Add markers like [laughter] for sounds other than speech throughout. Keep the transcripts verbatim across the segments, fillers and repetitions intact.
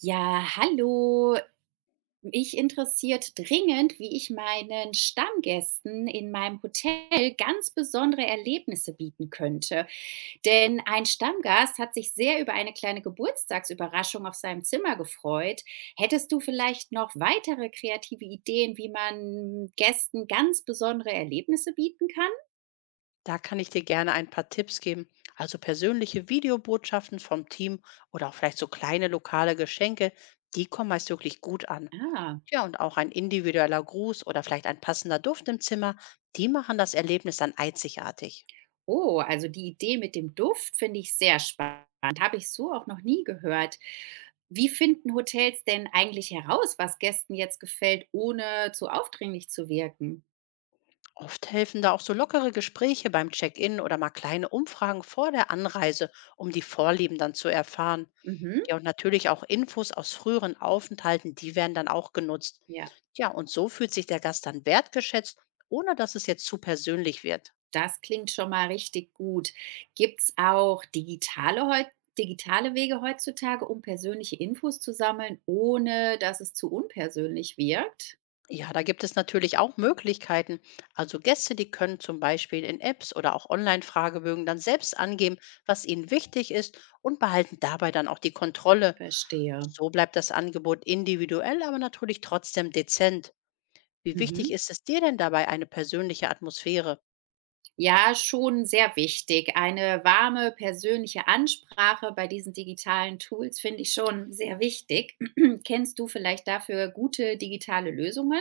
Ja, hallo. Mich interessiert dringend, wie ich meinen Stammgästen in meinem Hotel ganz besondere Erlebnisse bieten könnte. Denn ein Stammgast hat sich sehr über eine kleine Geburtstagsüberraschung auf seinem Zimmer gefreut. Hättest du vielleicht noch weitere kreative Ideen, wie man Gästen ganz besondere Erlebnisse bieten kann? Da kann ich dir gerne ein paar Tipps geben. Also persönliche Videobotschaften vom Team oder auch vielleicht so kleine lokale Geschenke, die kommen meist wirklich gut an. Ah. Ja, und auch ein individueller Gruß oder vielleicht ein passender Duft im Zimmer, die machen das Erlebnis dann einzigartig. Oh, also die Idee mit dem Duft finde ich sehr spannend. Habe ich so auch noch nie gehört. Wie finden Hotels denn eigentlich heraus, was Gästen jetzt gefällt, ohne zu aufdringlich zu wirken? Oft helfen da auch so lockere Gespräche beim Check-in oder mal kleine Umfragen vor der Anreise, um die Vorlieben dann zu erfahren. Mhm. Ja, und natürlich auch Infos aus früheren Aufenthalten, die werden dann auch genutzt. Ja, Ja, und so fühlt sich der Gast dann wertgeschätzt, ohne dass es jetzt zu persönlich wird. das klingt schon mal richtig gut. Gibt es auch digitale, heu- digitale Wege heutzutage, um persönliche Infos zu sammeln, ohne dass es zu unpersönlich wirkt? Ja, da gibt es natürlich auch Möglichkeiten. Also Gäste, die können zum Beispiel in Apps oder auch Online-Fragebögen dann selbst angeben, was ihnen wichtig ist und behalten dabei dann auch die Kontrolle. Verstehe. So bleibt das Angebot individuell, aber natürlich trotzdem dezent. Wie wichtig Mhm. ist es dir denn dabei eine persönliche Atmosphäre? Ja, schon sehr wichtig. Eine warme, persönliche Ansprache bei diesen digitalen Tools finde ich schon sehr wichtig. [clears throat] Kennst du vielleicht dafür gute digitale Lösungen?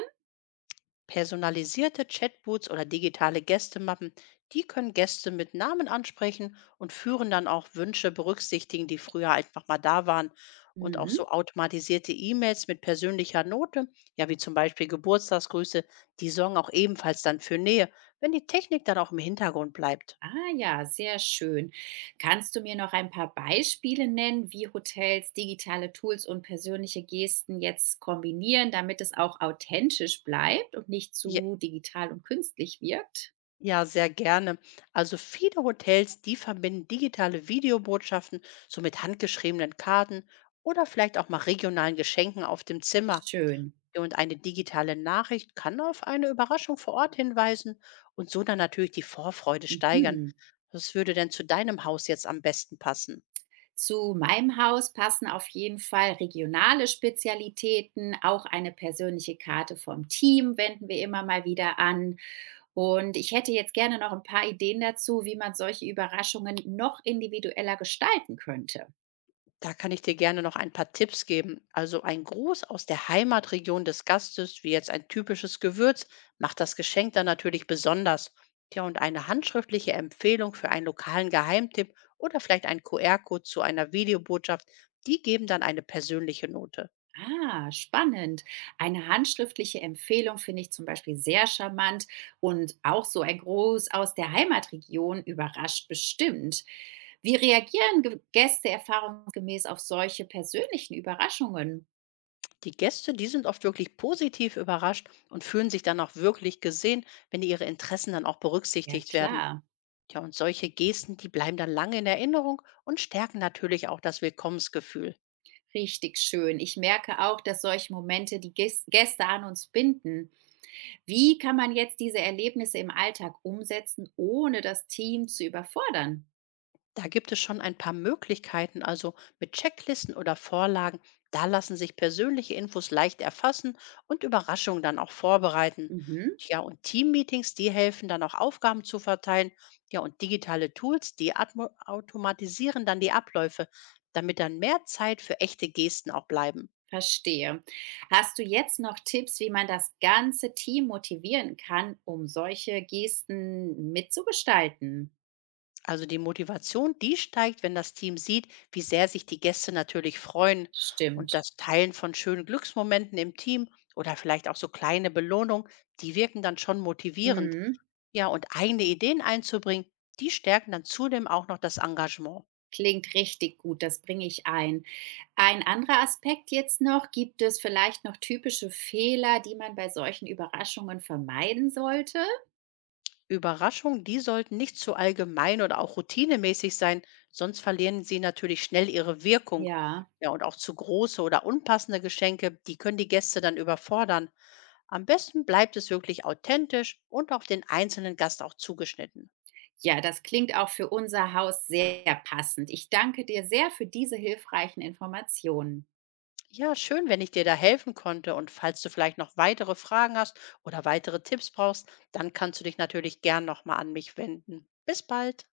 Personalisierte Chatboots oder digitale Gästemappen, die können Gäste mit Namen ansprechen und führen dann auch Wünsche berücksichtigen, die früher einfach mal da waren. Und auch Mhm. so automatisierte E-Mails mit persönlicher Note, ja wie zum Beispiel Geburtstagsgrüße, die sorgen auch ebenfalls dann für Nähe, wenn die Technik dann auch im Hintergrund bleibt. Ah ja, sehr schön. Kannst du mir noch ein paar Beispiele nennen, wie Hotels digitale Tools und persönliche Gesten jetzt kombinieren, damit es auch authentisch bleibt und nicht Ja, zu digital und künstlich wirkt? ja sehr gerne. Also viele Hotels, die verbinden digitale Videobotschaften so mit handgeschriebenen Karten oder vielleicht auch mal regionalen Geschenken auf dem Zimmer. Schön. Ja, und eine digitale Nachricht kann auf eine Überraschung vor Ort hinweisen und so dann natürlich die Vorfreude steigern. Mhm. Was würde denn zu deinem Haus jetzt am besten passen? Zu meinem Haus passen auf jeden Fall regionale Spezialitäten, auch eine persönliche Karte vom Team wenden wir immer mal wieder an. Und ich hätte jetzt gerne noch ein paar Ideen dazu, wie man solche Überraschungen noch individueller gestalten könnte. Da kann ich dir gerne noch ein paar Tipps geben. Also ein Gruß aus der Heimatregion des Gastes, wie jetzt ein typisches Gewürz, macht das Geschenk dann natürlich besonders. Ja, und eine handschriftliche Empfehlung für einen lokalen Geheimtipp oder vielleicht ein Q R-Code zu einer Videobotschaft, die geben dann eine persönliche Note. Ah, spannend. Eine handschriftliche Empfehlung finde ich zum Beispiel sehr charmant und auch so ein Gruß aus der Heimatregion überrascht bestimmt. Wie reagieren Ge- Gäste erfahrungsgemäß auf solche persönlichen Überraschungen? Die Gäste, die sind oft wirklich positiv überrascht und fühlen sich dann auch wirklich gesehen, wenn ihre Interessen dann auch Ja, berücksichtigt werden. klar. Tja, und solche Gesten, die bleiben dann lange in Erinnerung und stärken natürlich auch das Willkommensgefühl. Richtig schön. Ich merke auch, dass solche Momente die Gäs- Gäste an uns binden. Wie kann man jetzt diese Erlebnisse im Alltag umsetzen, ohne das Team zu überfordern? Da gibt es schon ein paar Möglichkeiten, also mit Checklisten oder Vorlagen. Da lassen sich persönliche Infos leicht erfassen und Überraschungen dann auch vorbereiten. Mhm. Tja, und Teammeetings, die helfen dann auch Aufgaben zu verteilen. Ja, und digitale Tools, die atmo- automatisieren dann die Abläufe, damit dann mehr Zeit für echte Gesten auch bleiben. Verstehe. Hast du jetzt noch Tipps, wie man das ganze Team motivieren kann, um solche Gesten mitzugestalten? Also die Motivation, die steigt, wenn das Team sieht, wie sehr sich die Gäste natürlich freuen. Und Stimmt. das Teilen von schönen Glücksmomenten im Team oder vielleicht auch so kleine Belohnungen, die wirken dann schon motivierend. Mhm. Ja, und eigene Ideen einzubringen, die stärken dann zudem auch noch das Engagement. Klingt richtig gut, das bringe ich ein. Ein anderer Aspekt jetzt noch, gibt es vielleicht noch typische Fehler, die man bei solchen Überraschungen vermeiden sollte? Überraschungen, die sollten nicht zu allgemein oder auch routinemäßig sein, sonst verlieren sie natürlich schnell ihre Wirkung. Ja. Ja, und auch zu große oder unpassende Geschenke, die können die Gäste dann überfordern. Am besten bleibt es wirklich authentisch und auf den einzelnen Gast auch zugeschnitten. Ja, das klingt auch für unser Haus sehr passend. Ich danke dir sehr für diese hilfreichen Informationen. Ja, schön, wenn ich dir da helfen konnte. Und falls du vielleicht noch weitere Fragen hast oder weitere Tipps brauchst, dann kannst du dich natürlich gern nochmal an mich wenden. Bis bald.